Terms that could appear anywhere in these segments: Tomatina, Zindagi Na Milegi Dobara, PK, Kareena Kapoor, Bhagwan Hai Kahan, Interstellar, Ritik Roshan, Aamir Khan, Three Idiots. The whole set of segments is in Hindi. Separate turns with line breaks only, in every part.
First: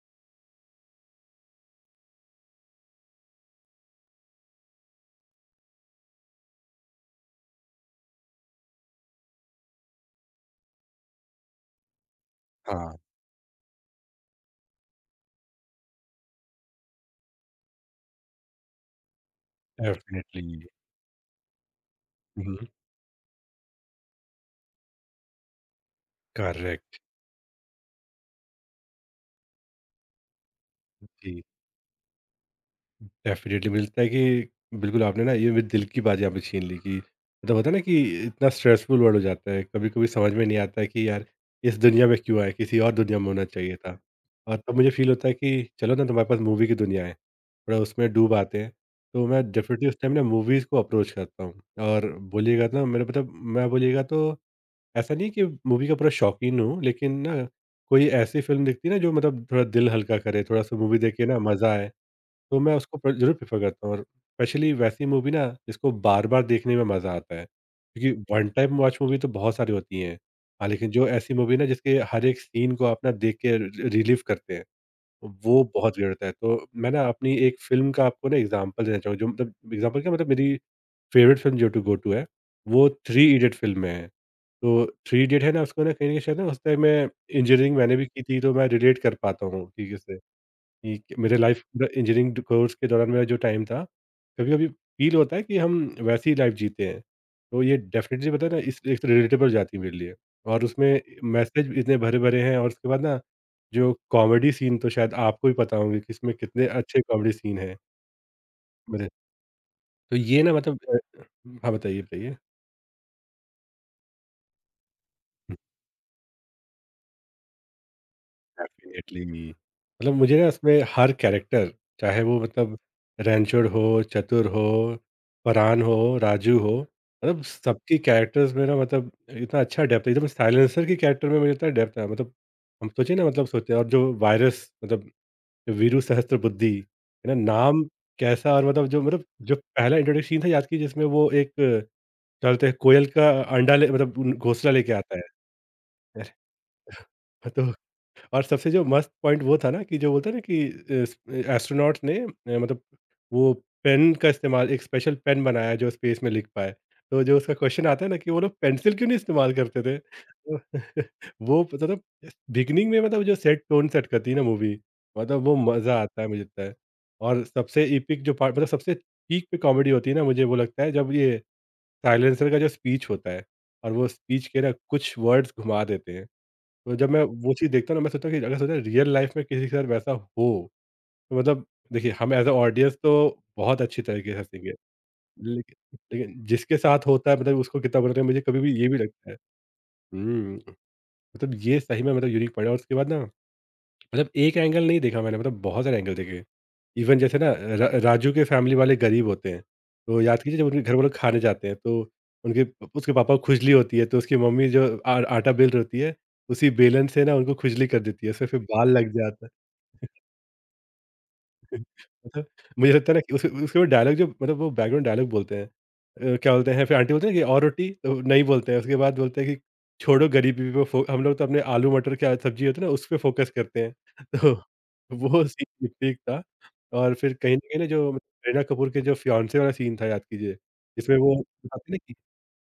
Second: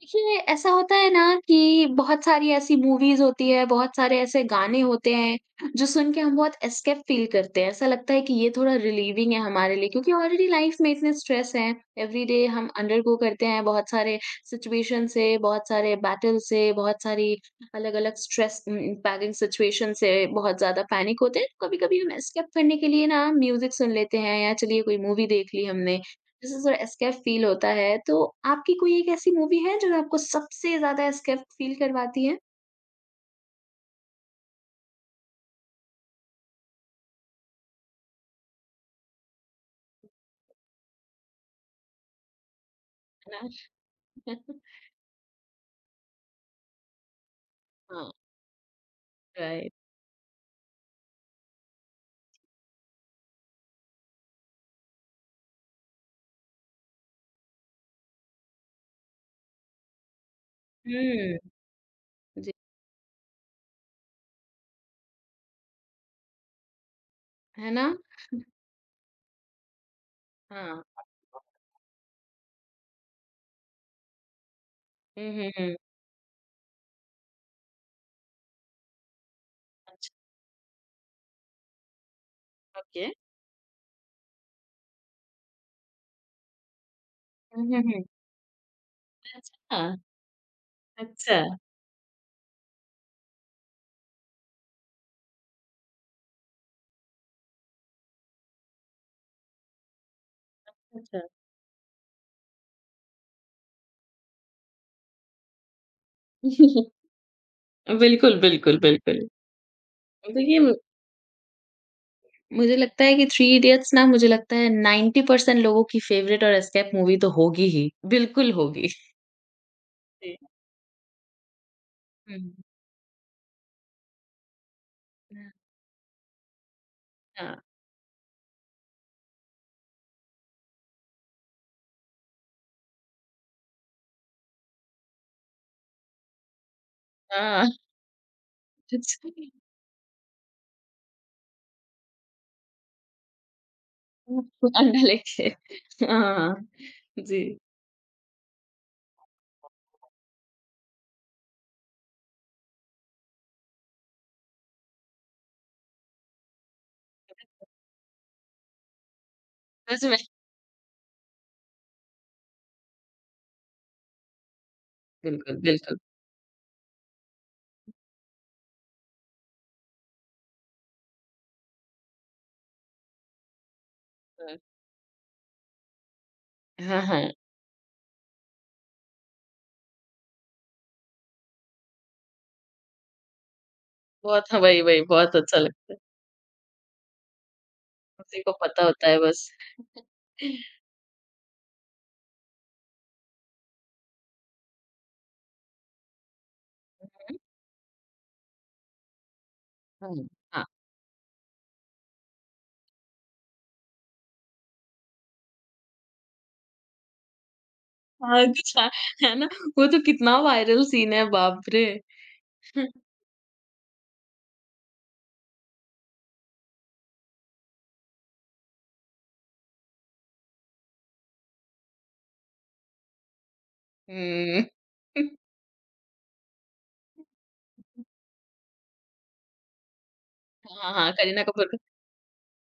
देखिए, ऐसा होता है ना कि बहुत सारी ऐसी मूवीज़ होती है, बहुत सारे ऐसे गाने होते हैं, जो सुन के हम बहुत एस्केप फ़ील करते हैं। ऐसा लगता है कि ये थोड़ा रिलीविंग है हमारे लिए क्योंकि ऑलरेडी लाइफ़ में इतने स्ट्रेस हैं, एवरीडे हम
हाँ,
अंडरगो करते हैं बहुत सारे सिचुएशन से, बहुत सारे बैटल से, बहुत सारी अलग-अलग स्ट्रेस इंपैगिंग सिचुएशन से बहुत
डेफ़िनेटली।
ज़्यादा पैनिक होते हैं। तो कभी-कभी हम एस्केप
हुँ,
करने के लिए ना म्यूज़िक सुन लेते हैं या चलिए कोई मूवी देख ली हमने। जैसे थोड़ा
करेक्ट।
एस्केप फील होता है, तो आपकी कोई एक ऐसी मूवी है जो आपको सबसे ज़्यादा एस्केप
जी,
फील करवाती है?
डेफ़िनेटली मिलता है कि बिल्कुल आपने ना ये मेरे दिल की बात यहाँ पे छीन ली कि मतलब होता है ना कि इतना स्ट्रेसफुल वर्ल्ड हो जाता है, कभी-कभी समझ में नहीं आता है कि यार इस दुनिया में क्यों आए, किसी और दुनिया में होना
है
चाहिए था।
ना?
और तब मुझे फ़ील होता है कि चलो ना तुम्हारे पास मूवी की दुनिया है, थोड़ा
हाँ,
उसमें डूब आते हैं। तो मैं
राइट।
डेफ़िनेटली उस टाइम ना मूवीज़ को अप्रोच करता हूँ और बोलिएगा ना मेरा मतलब मैं बोलिएगा तो ऐसा नहीं है कि मूवी का पूरा शौकीन हूँ, लेकिन ना कोई ऐसी फ़िल्म दिखती है ना जो मतलब थोड़ा दिल हल्का करे, थोड़ा-सा मूवी देख के ना
हुँ,
मज़ा आए,
जी।
तो मैं उसको प्र ज़रूर प्रेफ़र करता हूँ और स्पेशली वैसी मूवी ना जिसको बार-बार देखने में मज़ा आता है।
है ना?
क्योंकि वन टाइम वॉच मूवी तो बहुत सारी होती हैं। हाँ, लेकिन
हाँ।
जो ऐसी मूवी ना जिसके हर एक सीन को आप ना देख के रि रिलीव करते हैं,
हुँ, हुँ,
वो
हुँ।
बहुत रेयर होता है। तो मैं ना अपनी एक फ़िल्म का आपको ना एग्ज़ाम्पल देना चाहूँगा जो मतलब एग्ज़ाम्पल क्या
अच्छा,
मतलब मेरी फ़ेवरेट फ़िल्म जो टू गो टू है, वो
ओके।
थ्री इडियट फ़िल्म है। तो थ्री इडियट है ना, उसको ना कहीं न कहीं शायद ना उस टाइम मैं
हुँ,
इंजीनियरिंग
हुँ,
मैंने
हुँ।
भी की थी, तो मैं रिलेट कर पाता हूँ
अच्छा,
ठीक से कि मेरे
अच्छा,
लाइफ पूरा इंजीनियरिंग कोर्स के दौरान मेरा जो टाइम था, कभी-कभी फ़ील होता है कि हम वैसी लाइफ जीते हैं। तो ये डेफ़िनेटली पता है ना इस एक तो रिलेटेबल जाती है मेरे लिए और उसमें
अच्छा।
मैसेज इतने भरे-भरे हैं और उसके बाद ना जो कॉमेडी सीन तो शायद आपको भी पता होंगे कि इसमें कितने अच्छे कॉमेडी सीन हैं।
बिल्कुल, बिल्कुल,
मेरे
बिल्कुल।
तो
हुँ।
ये ना मतलब अ, हाँ बताइए, बताइए?
मुझे लगता है कि थ्री इडियट्स ना मुझे लगता है 90% लोगों की फ़ेवरेट और एस्केप मूवी तो होगी ही। बिल्कुल होगी।
डेफ़िनिटली मतलब
जी।
मुझे ना इसमें हर कैरेक्टर चाहे वो
हुँ।
मतलब रैनचोड़ हो, चतुर हो, फरहान हो, राजू हो, मतलब
हाँ,
सबकी कैरेक्टर्स में ना मतलब इतना अच्छा डेप्थ है, एकदम साइलेंसर की कैरेक्टर में मुझे इतना डेप्थ है, मतलब हम सोचिए ना मतलब सोचते हैं। और जो वायरस मतलब जो वीरू सहस्त्रबुद्धि है ना
हाँ।
नाम, कैसा और मतलब
अच्छा,
जो पहला इंट्रोडक्शन सीन था याद कीजिए, जिसमें वो एक क्या बोलते हैं कोयल का अंडा ले मतलब घोंसला लेके
अंडा
आता है।
लेके
अरे!
हाँ, जी।
तो और सबसे जो मस्त पॉइंट वो था ना कि जो बोलते हैं ना कि एस्ट्रोनॉट्स ने मतलब वो पेन का इस्तेमाल, एक स्पेशल पेन बनाया जो स्पेस में लिख पाए, तो जो उसका क्वेश्चन आता है ना कि वो लोग पेंसिल क्यों नहीं इस्तेमाल करते थे,
सच में
तो वो मतलब बिगनिंग में मतलब जो सेट टोन सेट करती है ना मूवी, मतलब वो
बिल्कुल, बिल्कुल।
मज़ा आता है मुझे लगता है। और सबसे इपिक जो पार्ट मतलब सबसे पीक पे कॉमेडी होती है ना मुझे वो लगता है जब ये साइलेंसर का जो स्पीच होता है और वो स्पीच के ना कुछ वर्ड्स घुमा देते हैं,
हाँ,
तो
हाँ,
जब मैं
हाँ।
वो चीज़ देखता हूँ ना मैं सोचता हूँ कि अगर सोचा रियल लाइफ में किसी के साथ वैसा हो, तो मतलब देखिए हम एज़ अ ऑडियंस तो बहुत अच्छी तरीके से
बहुत हाँ,
हँसेंगे।
वही, वही बहुत अच्छा लगता है।
लेकिन लेकिन जिसके साथ होता है मतलब उसको कितना बुरा लगेगा, मुझे
उसी को
कभी-कभी
पता
ये भी
होता है
लगता है।
बस।
हुँ, मतलब ये सही में मतलब यूनिक पॉइंट है और उसके बाद ना मतलब एक एंगल नहीं देखा मैंने, मतलब बहुत सारे एंगल देखे। इवन
हुँ,
जैसे ना र राजू के फैमिली वाले गरीब होते हैं, तो
हुँ,
याद कीजिए
हाँ।
जब उनके घर वो लोग खाने जाते हैं तो उनके उसके पापा को खुजली होती है, तो उसकी मम्मी जो आ आटा बेल रही होती है, उसी बेलन से ना उनको खुजली कर देती है,
हाँ,
उससे फिर
कुछ हाँ,
बाल लग
है
जाता
ना?
है।
वो तो कितना वायरल सीन है, बाप रे!
मतलब मुझे लगता है ना कि उस उसके बाद डायलॉग जो मतलब वो बैकग्राउंड डायलॉग बोलते हैं, क्या बोलते हैं, फिर आंटी बोलते हैं कि और रोटी, तो नहीं बोलते हैं उसके बाद, बोलते हैं कि छोड़ो गरीबी पे फो, हम लोग तो अपने आलू मटर की सब्जी होती है ना उस पे फोकस करते हैं। तो
हुँ।
वो सीन ठीक था। और फिर कहीं ना जो मतलब करीना कपूर के जो फियांसे वाला सीन था याद कीजिए,
हाँ, हाँ,
जिसमें वो
करीना कपूर का
बताते हैं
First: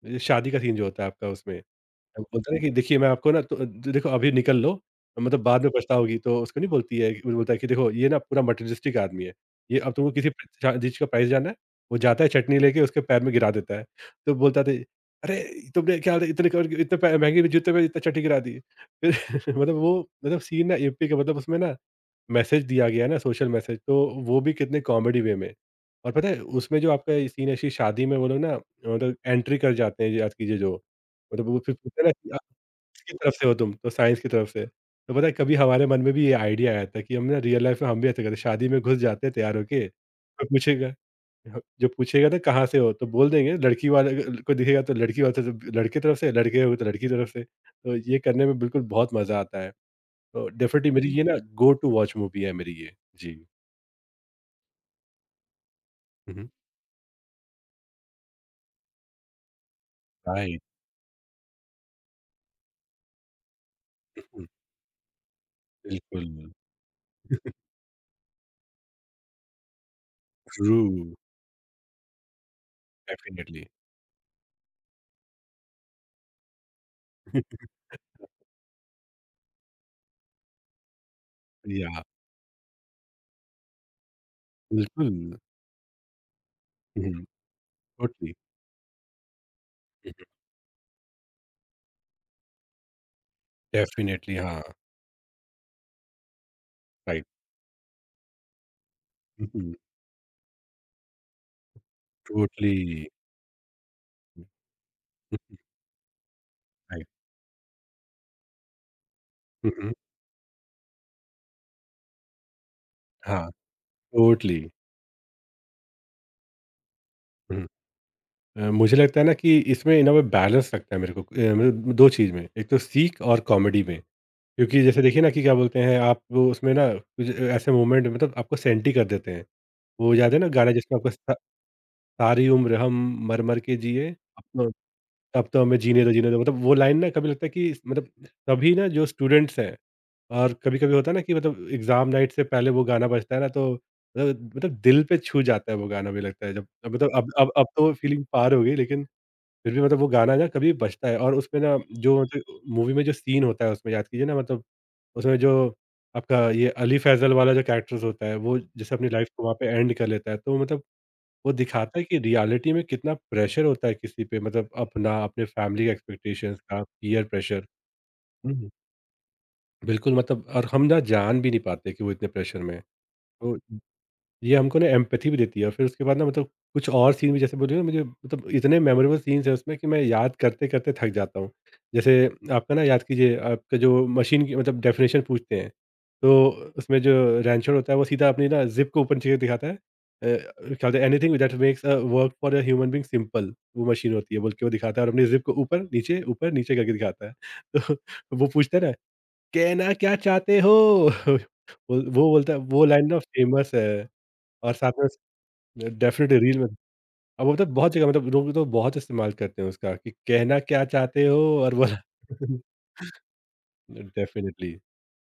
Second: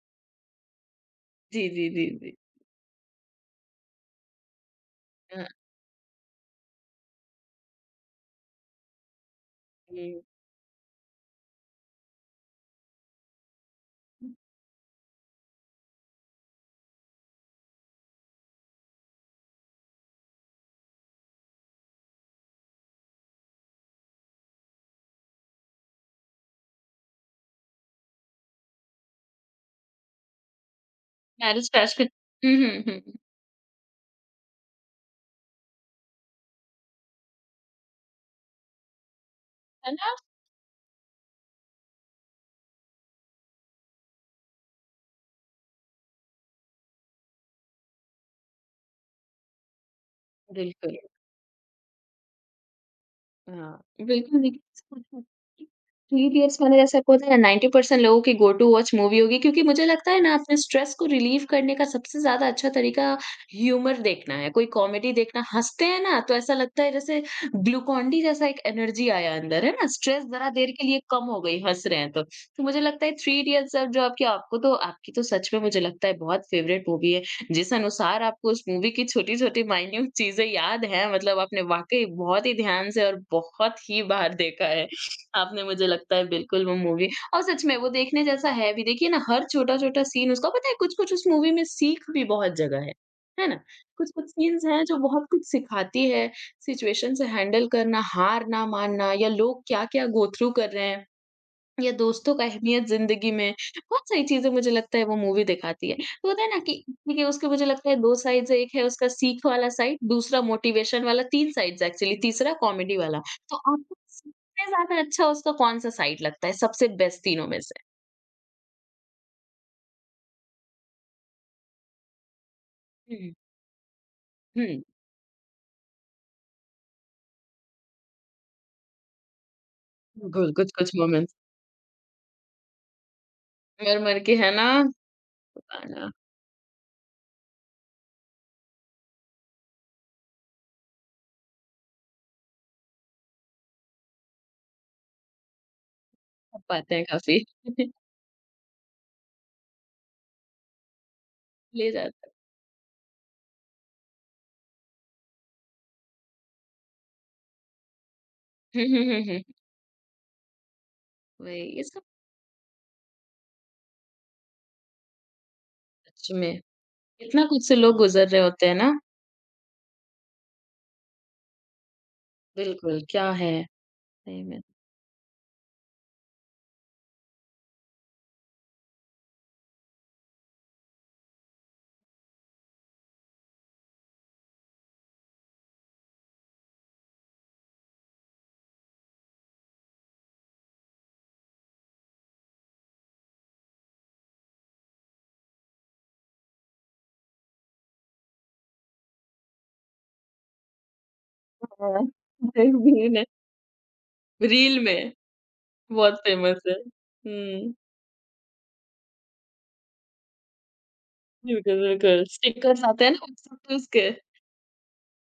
ना कि शादी का सीन जो होता है आपका उसमें,
जी, जी, जी,
अब
जी।
बोलता है ना कि देखिए मैं आपको ना तो देखो अभी निकल लो, मतलब
हाँ,
बाद में पछताओगी तो, उसको नहीं बोलती है, वो बोलता है कि देखो ये ना पूरा मटेरियलिस्टिक आदमी है। ये अब तुमको
हुँ।
किसी प्र च चीज़ का प्राइस जानना है? वो जाता है चटनी लेके उसके पैर में गिरा देता है। तो बोलता था, अरे तुमने क्या इतने क इतने पै महँगे भी जूते पे इतना चटनी गिरा दी। फिर मतलब वो मतलब सीन ना एपी का, मतलब उसमें ना मैसेज दिया गया है ना सोशल मैसेज, तो वो भी कितने कॉमेडी वे में। और पता है उसमें जो आपका ये सीन है इसकी शादी में वो लोग ना मतलब एंट्री कर जाते हैं, आज कीजिए जो मतलब वो
मैरिज
फिर
पैश
पूछा
के
ना कि आप
हुँ, हुँ,
किसकी
हुँ।
तरफ से हो तुम? तो साइंस की तरफ से। तो पता है कभी हमारे मन में भी ये आइडिया आया था कि हम ना रियल लाइफ में हम भी ऐसा करते, शादी में घुस जाते हैं तैयार होके,
है ना?
कोई पूछेगा ह जो पूछेगा ना कहाँ से हो? तो बोल देंगे लड़की वाले को दिखेगा तो लड़की वाले तरफ, लड़के तरफ से, लड़के हो तो लड़की तरफ से। तो ये करने में बिल्कुल बहुत मज़ा आता है। तो डेफिनिटली
बिल्कुल।
मेरी हुँ। ये ना गो टू वॉच मूवी है मेरी ये। जी।
हाँ, बिल्कुल देखिए ऐसा होता है कि थ्री
हुँ, हुँ।
इडियट्स मैंने जैसे आपको बताया 90% लोगों की गो टू वॉच मूवी होगी क्योंकि मुझे लगता है ना अपने
राइट।
स्ट्रेस को रिलीव करने का सबसे ज़्यादा अच्छा तरीका ह्यूमर देखना है, कोई कॉमेडी देखना हँसते हैं ना
बिल्कुल,
तो ऐसा लगता है जैसे ग्लूकॉन डी जैसा एक एनर्जी आया अंदर, है ना? स्ट्रेस ज़रा देर
ट्रू,
के लिए कम हो गई हँस रहे हैं तो। तो मुझे लगता है थ्री
डेफिनिटली।
इडियट्स जो आपकी आपको तो आपकी तो सच में मुझे लगता है बहुत फेवरेट मूवी है। जिस अनुसार आपको उस मूवी की छोटी-छोटी माइन्यूट चीज़ें याद हैं मतलब आपने
या
वाक़ई बहुत ही ध्यान से और बहुत ही बार देखा है।
बिल्कुल।
आपने मुझे लगता है बिल्कुल वो
हुँ,
मूवी
हुँ,
और सच में वो देखने
टोटली।
जैसा है भी। देखिए ना हर छोटा-छोटा सीन उसका पता है कुछ-कुछ उस मूवी में सीख भी बहुत जगह है। है ना? कुछ-कुछ
डेफ़िनेटली, हाँ,
सीन्स हैं जो बहुत कुछ सिखाती है, सिचुएशन से
राइट।
हैंडल करना, हार ना मानना या लोग
हुँ,
क्या-क्या गो थ्रू कर रहे हैं। या दोस्तों का
टोटली,
अहमियत ज़िंदगी में, बहुत सारी चीज़ें मुझे लगता है वो मूवी दिखाती है। तो होता है ना कि
राइट।
देखिए उसके मुझे लगता है 2 साइड्स है, एक है उसका सीख वाला
हुँ, हुँ,
साइड, दूसरा मोटिवेशन वाला, 3 साइड्स एक्चुअली, तीसरा कॉमेडी वाला।
हाँ,
तो आपको
टोटली।
सबसे ज़्यादा अच्छा उसका कौन-सा साइड लगता है, सबसे बेस्ट तीनों में
हुँ,
से?
मुझे लगता है ना कि इसमें इन अ वे बैलेंस लगता है मेरे को, मतलब 2 चीज़ में, एक तो सीख
हुँ।
और कॉमेडी में। क्योंकि
हुँ,
जैसे देखिए ना कि क्या बोलते हैं आप, वो उसमें ना कुछ ऐसे मोमेंट मतलब आपको सेंटी कर देते हैं। वो याद है ना
बिल्कुल,
गाना
कुछ-कुछ
जिसमें आपको
मोमेंट्स
स सारी उम्र हम मर-मर के जिए
मर-मर के है
अपनों,
ना
अब तो हमें जीने
गाना
दो, जीने दो, मतलब वो लाइन ना कभी लगता है कि मतलब तभी ना जो स्टूडेंट्स हैं और कभी-कभी होता है ना कि मतलब एग्ज़ाम नाइट से पहले वो गाना बजता है ना तो मतलब मतलब दिल पे छू जाता है वो गाना, मुझे लगता है
खप
जब
पाते हैं
मतलब अब
काफ़ी,
अब अब तो फीलिंग पार हो गई, लेकिन फिर भी मतलब वो गाना ना कभी बजता है और उसमें ना
ले
जो
जाता है।
मतलब मूवी में जो सीन होता है उसमें याद कीजिए ना मतलब उसमें जो आपका ये अली फैज़ल वाला जो कैरेक्टर्स होता है वो
हुँ,
जैसे
हुँ,
अपनी
हुँ,
लाइफ़
हुँ।
को वहाँ पे एंड कर लेता है, तो मतलब वो
वही, ये
दिखाता
सब
है कि रियलिटी में कितना प्रेशर होता है किसी पे, मतलब अपना, अपने फैमिली का
सच में,
एक्सपेक्टेशंस का, पीयर
इतना
प्रेशर।
कुछ से लोग गुज़र रहे होते
हम्म,
हैं ना।
बिल्कुल, मतलब और हम ना जान भी नहीं पाते कि वो इतने प्रेशर में हैं।
बिल्कुल, क्या है,
तो
सही
ये
में।
हमको ना एम्पैथी भी देती है और फिर उसके बाद ना मतलब कुछ और सीन भी, जैसे बोलिए ना मुझे, मतलब इतने मेमोरेबल सीन्स हैं उसमें कि मैं याद करते-करते थक जाता हूँ। जैसे आपका ना याद कीजिए आपका जो मशीन की मतलब डेफ़िनेशन पूछते हैं, तो उसमें जो रैंचर होता है वो सीधा अपनी ना ज़िप को ऊपर नीचे दिखाता है। क्या बोलते हैं anything that makes a work for a human being simple, वो मशीन होती है बोल के वो दिखाता है और अपनी ज़िप को ऊपर, नीचे करके दिखाता है। तो वो पूछता है ना, कहना क्या चाहते हो? वो
हाँ,
वो बोलता है वो लाइन
देखिए
ना
ना,
फ़ेमस है। और
रील
साथ में
में
उस
बहुत
डेफ़िनेटली रील
फ़ेमस
में।
है।
अब वो मतलब
हुँ,
बहुत जगह मतलब लोग तो बहुत इस्तेमाल करते हैं उसका कि कहना क्या चाहते हो और
बिल्कुल,
बोला
बिल्कुल, स्टिकर्स आते हैं ना व्हाट्सएप पे उसके।
डेफ़िनेटली।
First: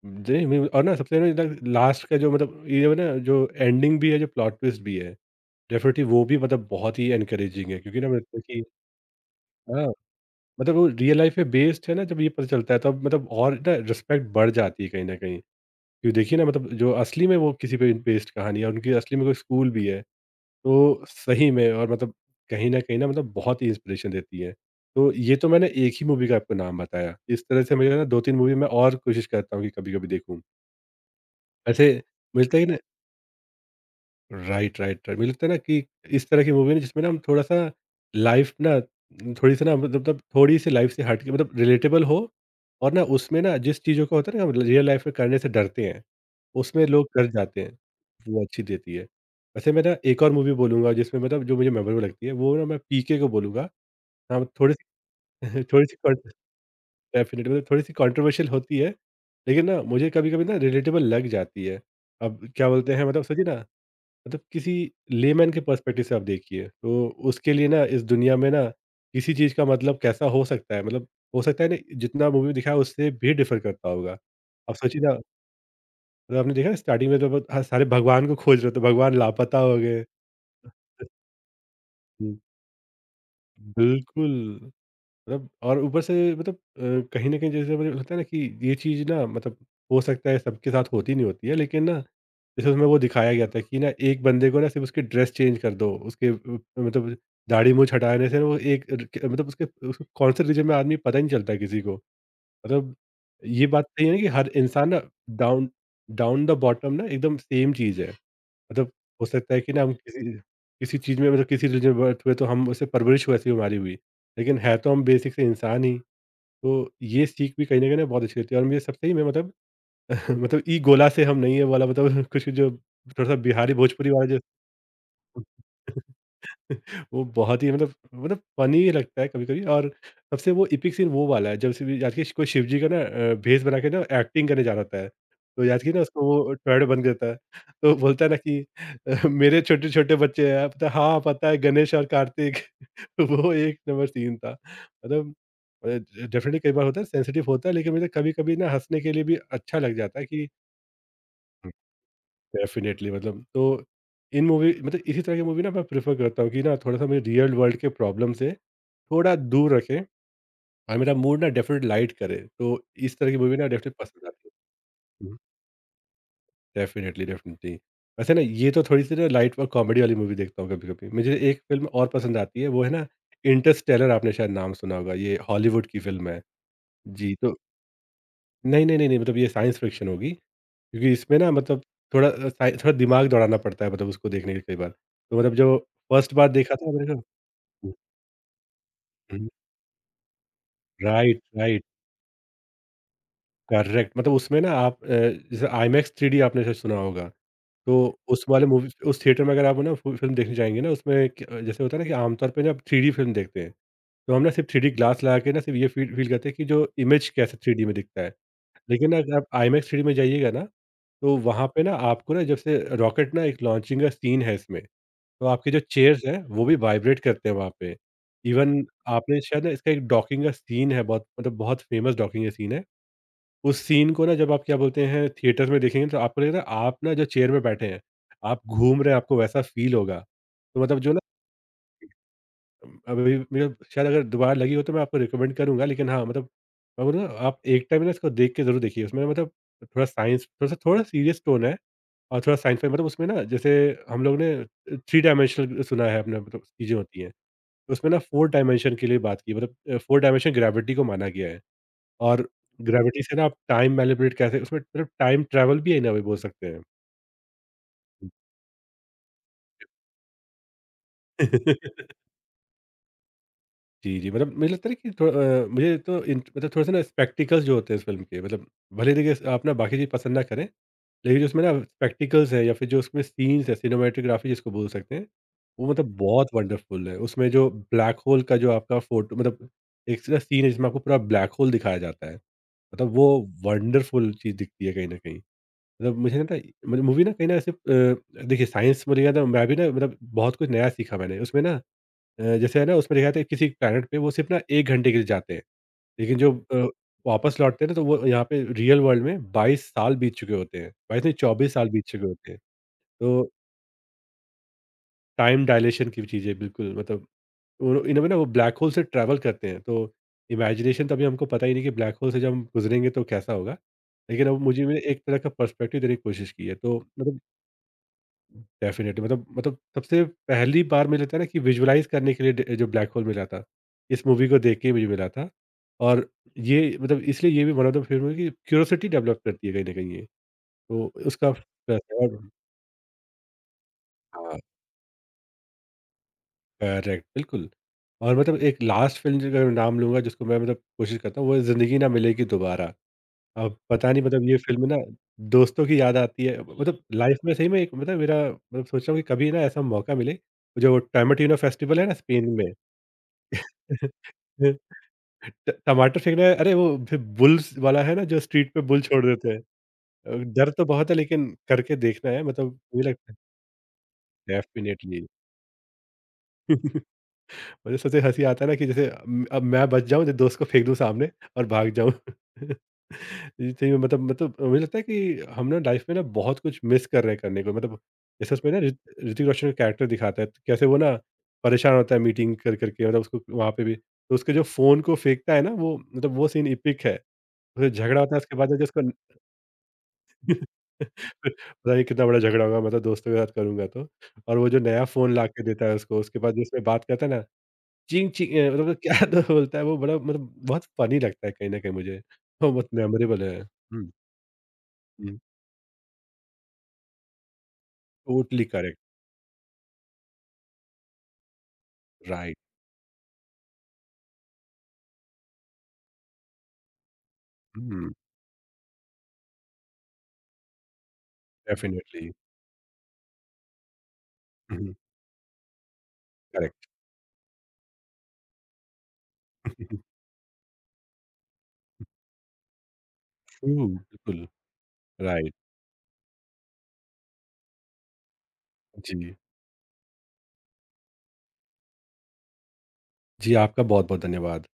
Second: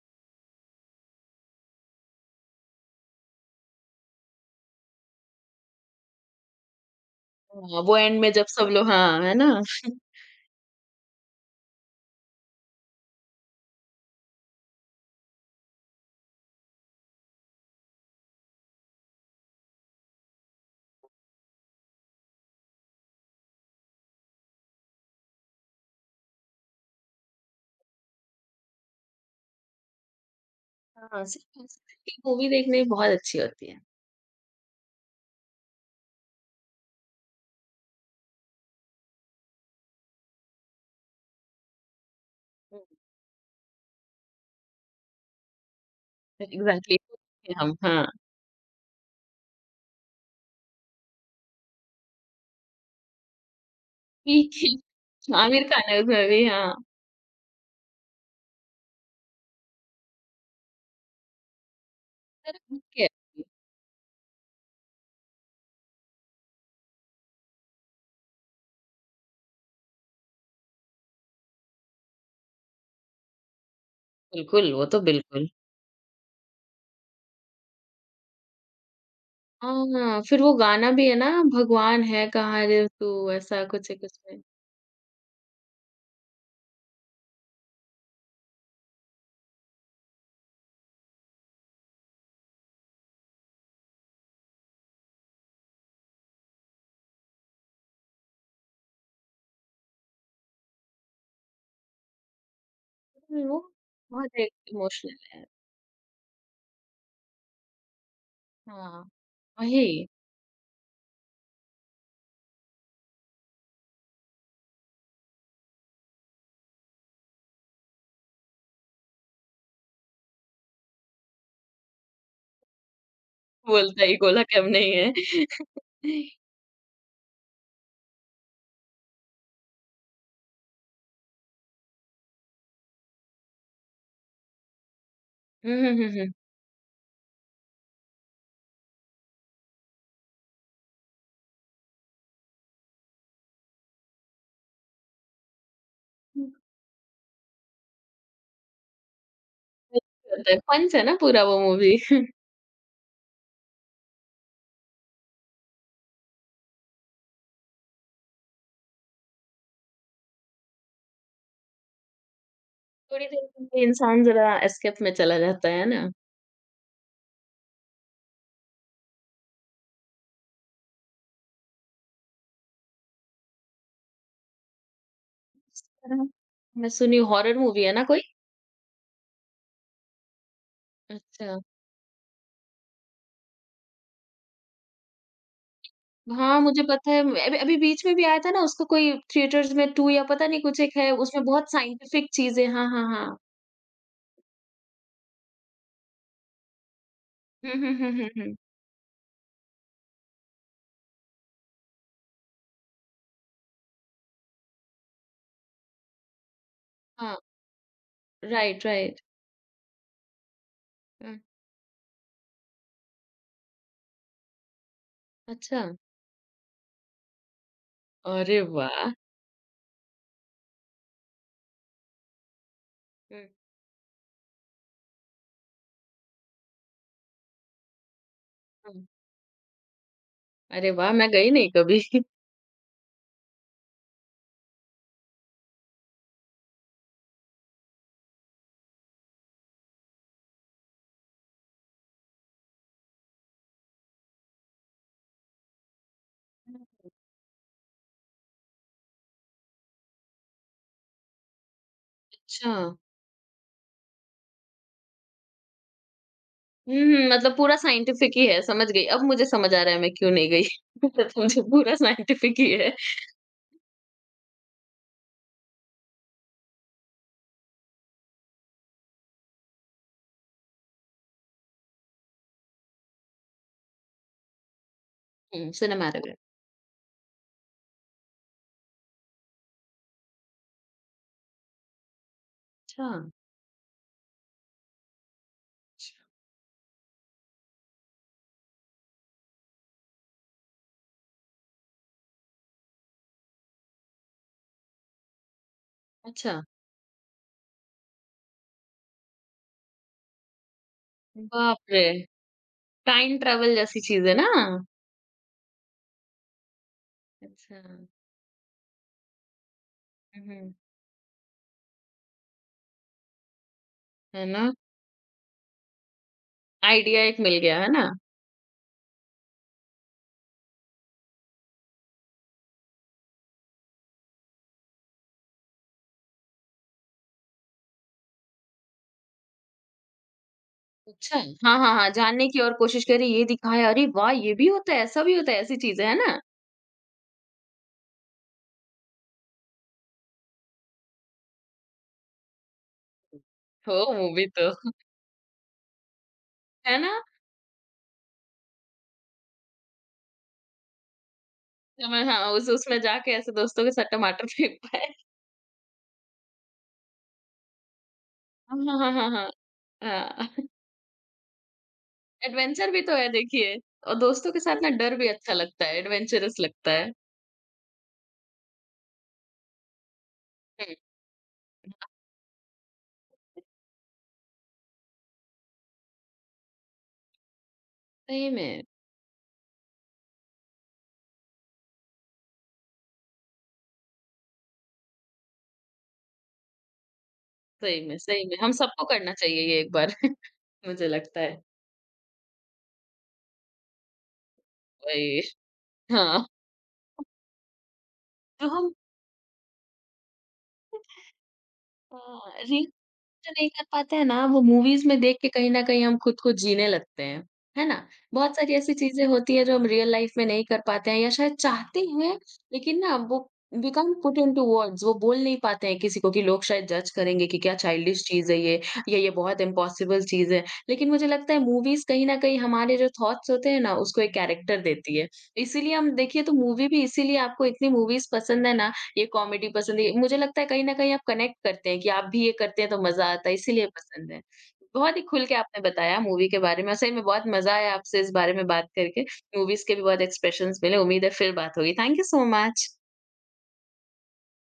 जी, मैं और ना सबसे ज़्यादा लास्ट का जो मतलब ये ना जो एंडिंग भी है, जो प्लॉट ट्विस्ट भी है, डेफ़िनेटली वो भी मतलब बहुत ही एनकरेजिंग है
हाँ, वो
क्योंकि ना
एंड में
मतलब
जब
कि
सब लोग हाँ, है ना?
हाँ, मतलब वो रियल लाइफ़ पे बेस्ड है ना। जब ये पता चलता है तब मतलब और ना रिस्पेक्ट बढ़ जाती है कहीं न कहीं। क्योंकि देखिए ना, मतलब जो असली में वो किसी पे बेस्ड कहानी है और उनकी असली में कोई स्कूल भी है। तो सही में और मतलब कहीं न मतलब बहुत ही इंस्पिरेशन देती है। तो ये तो मैंने एक ही मूवी का आपको नाम बताया। इस तरह से मुझे ना 2-3 मूवी मैं और कोशिश करता हूँ कि कभी-कभी देखूँ।
हाँ, सही में
वैसे
ये
मुझे
मूवी
लगता है कि ना
देखने में बहुत अच्छी होती है।
Right, right, right. मुझे लगता है ना कि इस तरह की मूवी ना जिसमें ना हम थोड़ा-सा लाइफ ना थोड़ी-सी ना मतलब थोड़ी-सी लाइफ से हट के मतलब रिलेटेबल हो
हुँ,
और ना उसमें ना जिस चीज़ों का होता है ना हम रियल लाइफ में करने से डरते हैं, उसमें
एग्ज़ैक्टली
लोग कर जाते
हम
हैं।
हाँ,
वो अच्छी देती है। वैसे मैं ना एक और मूवी बोलूँगा जिसमें मतलब जो मुझे मेमोरेबल लगती है वो ना मैं पीके को बोलूँगा। हाँ,
ठीक है,
थोड़ी-सी
आमिर खान
थोड़ी-सी
है
कॉन
उसमें भी हाँ,
डेफ़िनिटली। मतलब थोड़ी-सी कंट्रोवर्शियल होती है, लेकिन ना मुझे कभी-कभी ना रिलेटेबल लग जाती है। अब
अरे,
क्या
ठीक
बोलते हैं
है,
मतलब सोचिए ना मतलब किसी लेमैन के पर्सपेक्टिव से आप देखिए तो उसके लिए ना इस दुनिया में ना किसी चीज़ का मतलब कैसा हो सकता है मतलब हो सकता है ना जितना मूवी में दिखाया उससे भी डिफर करता होगा।
बिल्कुल,
आप
वो तो
सोचिए ना
बिल्कुल।
मतलब आपने देखा, स्टार्टिंग में तो बहुत- हाँ, सारे भगवान को खोज रहे थे भगवान लापता हो गए।
हाँ, फिर वो गाना भी है ना भगवान है
हम्म,
कहाँ रे तू ऐसा कुछ है कुछ
बिल्कुल
में।
मतलब और ऊपर से मतलब कहीं ना कहीं जैसे मुझे लगता है ना कि ये चीज़ ना मतलब हो सकता है सबके साथ होती नहीं होती है लेकिन ना जैसे उसमें वो दिखाया गया था कि ना एक बंदे को ना सिर्फ़ उसकी ड्रेस चेंज कर दो, उसके मतलब दाढ़ी मूँछ हटाने से ना वो एक क मतलब उसके उसको कौन-से रीजन में आदमी पता ही नहीं चलता है किसी को। मतलब
वो
ये बात सही है ना कि
बहुत
हर
एक
इंसान ना
emotional
down down the bottom ना एकदम सेम चीज़ है।
है।
मतलब
हाँ,
हो सकता है कि ना हम
वही।
किसी किसी चीज़ में मतलब किसी रीजन में बर्थ हुए तो हम उससे परवरिश वैसी हमारी हुई। लेकिन है तो हम बेसिक से इंसान ही, तो ये सीख भी कहीं न कहीं ना बहुत अच्छी रहती है और मुझे सब सही में मतलब मतलब ई गोला से हम नहीं है वाला मतलब कुछ जो थोड़ा-सा बिहारी
बोलता
भोजपुरी
ही
वाला
गोला कम नहीं है।
जो वो बहुत ही मतलब फ़नी लगता है कभी-कभी। और सबसे वो एपिक सीन वो वाला है जब शिव याद कीजिए कोई शिव जी का ना भेष बना के ना एक्टिंग करने जा रहा होता है। तो
हुँ,
याद
हुँ,
कीजिए ना
हुँ,
उसको
हुँ।
वो टोरएडो बन के देता है। तो बोलता है ना कि मेरे छोटे-छोटे बच्चे हैं पता हाँ, पता है गणेश और कार्तिक। वो एक नंबर सीन था। मतलब अ, डेफ़िनिटली कई बार होता है सेंसिटिव होता है लेकिन मुझे कभी-कभी ना हँसने के लिए भी अच्छा लग जाता है कि
होता है, फन था ना पूरा वो मूवी।
डेफिनेटली मतलब तो इन मूवी मतलब इसी तरह की मूवी ना मैं प्रेफर करता हूँ कि ना थोड़ा सा मुझे रियल वर्ल्ड के प्रॉब्लम से थोड़ा दूर रखें और मेरा मूड ना डेफिनेट लाइट करे तो इस
थोड़ी
तरह की
देर
मूवी
के
ना
लिए
डेफिनेट
इंसान
पसंद आती
ज़रा एस्केप में
है। हम्म,
चला जाता है ना?
Definitely definitely. वैसे ना ये तो थोड़ी सी ना लाइट और कॉमेडी वाली मूवी देखता हूँ। कभी कभी मुझे एक फिल्म और पसंद आती है वो है ना इंटरस्टेलर, आपने शायद नाम सुना होगा। ये
इस
हॉलीवुड की
तरह
फिल्म है।
मैं सुनी
जी, तो
हॉरर मूवी है ना कोई?
नहीं नहीं नहीं नहीं मतलब ये साइंस फिक्शन होगी क्योंकि इसमें ना
अच्छा।
मतलब थोड़ा साइ थोड़ा दिमाग दौड़ाना पड़ता है मतलब उसको देखने के कई बार। तो मतलब जो फर्स्ट बार
हाँ,
देखा
मुझे
था मैंने
पता है
कहा
अभी अभी
हुँ,
बीच में भी आया था ना उसका कोई
हुँ।
थिएटर्स में 2 या पता नहीं कुछ एक है
राइट,
उसमें बहुत
राइट,
साइंटिफिक चीज़ें हाँ, हाँ, हाँ।
करेक्ट मतलब उसमें ना आप जैसे आईमैक्स 3D आपने शायद सुना होगा।
हुँ, हुँ,
तो
हुँ, हुँ,
उस
हुँ।
वाले मूवी उस थिएटर में अगर आप ना फुल फ़िल्म देखने जाएँगे ना उसमें क जैसे होता है ना कि आमतौर पे ना आप 3D फ़िल्म देखते हैं। तो हम ना सिर्फ़ 3D ग्लास लगा के ना सिर्फ़ ये फ़ील फ़ील करते हैं कि जो इमेज
हाँ,
कैसे 3D में दिखता है।
राइट,
लेकिन
राइट।
अगर आप आईमैक्स 3D में जाइएगा ना, तो
हुँ,
वहाँ पे ना आपको ना जब से रॉकेट ना एक लॉन्चिंग का सीन है इसमें। तो आपके जो
अच्छा।
चेयर्स हैं, वो भी वाइब्रेट करते हैं वहाँ पे।
अरे
इवन
वाह!
आपने शायद ना इसका एक डॉकिंग का सीन है, बहुत मतलब बहुत फ़ेमस डॉकिंग का सीन है।
हुँ,
उस सीन को ना जब आप क्या बोलते हैं थिएटर में देखेंगे तो आपको लगेगा आप ना जो चेयर में बैठे हैं, आप घूम
हुँ।
रहे हैं आपको वैसा फ़ील होगा। तो
अरे
मतलब
वाह!
जो ना
मैं गई नहीं कभी।
अभी मतलब शायद अगर दोबारा लगी हो तो मैं आपको रिकमेंड करूँगा लेकिन हाँ, मतलब मैं बोलूँगा आप एक टाइम ना इसको देख के ज़रूर देखिए। उसमें मतलब थोड़ा साइंस थोड़ा-सा थोड़ा सीरियस टोन है और थोड़ा साइंस-फाई मतलब उसमें ना जैसे हम लोग ने थ्री डायमेंशनल सुना है अपने मतलब चीज़ें होती हैं। तो उसमें ना 4 डायमेंशन के लिए बात की मतलब 4 डायमेंशन ग्रेविटी को माना गया है और
अच्छा।
ग्रेविटी से ना आप टाइम मैनिपुलेट कैसे उसमें मतलब टाइम ट्रैवल भी है ना अभी बोल सकते हैं।
हुँ, हुँ, मतलब पूरा साइंटिफ़िक ही है, समझ गई। अब मुझे समझ आ रहा है मैं क्यों नहीं गई। मतलब मुझे पूरा साइंटिफ़िक ही है।
जी, जी, मतलब मुझे लगता है कि थोड़ा मुझे तो इन मतलब थोड़े-से ना स्पेक्टिकल्स जो होते हैं इस फ़िल्म के मतलब भले ही देखिए स- आप ना बाकी चीज़ पसंद ना करें, लेकिन जो उसमें ना स्पेक्टिकल्स है या फिर जो उसमें सीन्स है सिनेमैटोग्राफी जिसको बोल सकते हैं,
हुँ,
वो मतलब
सिनेमैटिक।
बहुत वंडरफुल है। उसमें जो ब्लैक होल का जो आपका फ़ोटो मतलब एक सीन है जिसमें आपको पूरा ब्लैक होल दिखाया जाता है।
अच्छा।
मतलब वो वंडरफुल चीज़ दिखती है कहीं न कहीं। मतलब
अच्छा।
मुझे ना था मतलब मूवी ना कहीं ना ऐसे देखिए साइंस में लिखा था मैं भी ना मतलब बहुत कुछ नया सीखा मैंने। उसमें ना जैसे है ना उसमें लिखा था किसी प्लैनेट पे वो सिर्फ़ ना 1 घंटे के लिए जाते हैं। लेकिन जो
अच्छा,
वापस लौटते हैं ना तो वो यहाँ पे रियल वर्ल्ड में 22 साल बीत चुके होते हैं। 22 नहीं
हुँ।
24
बाप
साल
रे!
बीत चुके होते हैं।
टाइम
तो
ट्रैवल जैसी चीज़ है ना?
टाइम डायलेशन की चीज़ें बिल्कुल मतलब
अच्छा।
और इनमें ना वो ब्लैक होल से ट्रैवल करते हैं तो
हुँ, हुँ।
इमेजिनेशन तो अभी हमको पता ही नहीं कि ब्लैक होल से जब हम गुजरेंगे तो कैसा होगा।
है
लेकिन अब
ना?
मुझे मैंने एक तरह का पर्सपेक्टिव देने की कोशिश की है तो
आइडिया
मतलब
एक मिल गया, है ना?
डेफिनेटली मतलब सबसे पहली बार मुझे लगता है ना कि विजुअलाइज करने के लिए डे- जो ब्लैक होल मिला था इस मूवी को देख के ही मुझे मिला था। और ये मतलब इसलिए ये भी वन ऑफ द फिल्म है कि क्यूरोसिटी डेवलप करती है कहीं ना कहीं ये, तो
अच्छा।
उसका
हाँ, हाँ,
प्लस
हाँ,
है। और
जानने की और कोशिश करी, ये दिखाया, अरे वाह! ये
हाँ,
भी होता है, ऐसा भी होता है, ऐसी चीज़ें, है ना?
करेक्ट, बिल्कुल। और मतलब एक लास्ट फ़िल्म जिनका मैं नाम लूँगा जिसको मैं मतलब कोशिश करता हूँ वो है ज़िंदगी ना मिलेगी दोबारा। अब
हो
पता नहीं मतलब
मूवी
ये फ़िल्म
तो,
ना दोस्तों की याद आती है
है
मतलब
ना?
लाइफ़ में सही में एक मतलब मेरा मतलब सोच रहा हूँ कि कभी ना ऐसा मौका मिले, जो टोमेटिनो फेस्टिवल है
तो
ना
मैं
स्पेन
हाँ, उस
में।
उसमें जाके ऐसे दोस्तों के साथ टमाटर फेंक पाए।
ट टमाटर फेंकना है अरे वो फिर बुल्स वाला है ना जो स्ट्रीट
हाँ,
पे
हाँ,
बुल
हाँ,
छोड़
हाँ,
देते
हाँ।
हैं। अ, डर
हाँ।
तो बहुत है लेकिन करके देखना है मतलब
एडवेंचर भी
मुझे
तो है
लगता है
देखिए और दोस्तों के साथ ना डर
डेफ़िनिटली।
भी अच्छा लगता है, एडवेंचरस लगता है।
मुझे सबसे हँसी आता है ना कि जैसे अब मैं बच जाऊँ तो दोस्त को फेंक दूँ
हुँ।
सामने और भाग जाऊँ। जी, सही में मतलब मुझे लगता है कि हम ना लाइफ में ना बहुत कुछ मिस कर रहे हैं करने को मतलब
सही
जैसे उसमें ना
में,
ऋत ऋतिक रोशन का कैरेक्टर दिखाता है तो कैसे वो ना परेशान होता है मीटिंग कर कर के मतलब उसको वहाँ पे भी तो उसके जो फ़ोन को फेंकता है ना वो मतलब वो सीन इपिक है। फिर
सही में,
झगड़ा होता है
सही में
उसके बाद
हम
में जिसको
सबको करना चाहिए ये एक बार मुझे
फिर
लगता है।
पता नहीं कितना बड़ा झगड़ा होगा मैं तो दोस्तों के साथ करूँगा तो। और वो जो नया फ़ोन
वही
ला के देता है उसको उसके
हाँ,
बाद जिसमें बात करता है ना चीं चीं
तो हम
मतलब क्या तो बोलता है वो बड़ा मतलब बहुत फ़नी लगता है कहीं न कहीं मुझे।
अ,
वो
जो
बहुत मेमोरेबल है।
नहीं कर
हुँ,
पाते हैं ना, वो मूवीज़ में देख
हुँ,
के कहीं न कहीं हम खुद को जीने लगते हैं, है ना? बहुत
टोटली
सारी ऐसी
करेक्ट।
चीज़ें होती हैं जो हम रियल लाइफ़ में नहीं कर पाते हैं या शायद चाहते हैं,
राइट।
लेकिन ना वो we can't put into words वो बोल नहीं पाते हैं किसी को कि लोग शायद जज करेंगे कि क्या
हुँ,
चाइल्डिश चीज़ है ये या ये बहुत इम्पॉसिबल चीज़ है। लेकिन मुझे लगता है मूवीज़ कहीं
डेफ़िनिटली।
न कहीं हमारे जो थॉट्स होते हैं ना, उसको एक कैरेक्टर
हुँ,
देती है। इसीलिए हम देखिए तो मूवी
करेक्ट।
भी इसीलिए आपको इतनी मूवीज़ पसंद है ना ये कॉमेडी
ट्रू।
पसंद है। मुझे लगता है कहीं न कहीं आप कनेक्ट करते हैं कि आप भी ये करते हैं तो मज़ा आता है, इसीलिए पसंद है।
बिल्कुल।
बहुत ही खुल
राइट।
के आपने बताया मूवी के बारे में और सही में बहुत मज़ा आया आपसे इस बारे में बात करके।
जी।
मूवीज़ के भी बहुत एक्सप्रेशंस मिले। उम्मीद है फिर बात होगी। Thank you so much.
जी, आपका बहुत-बहुत धन्यवाद।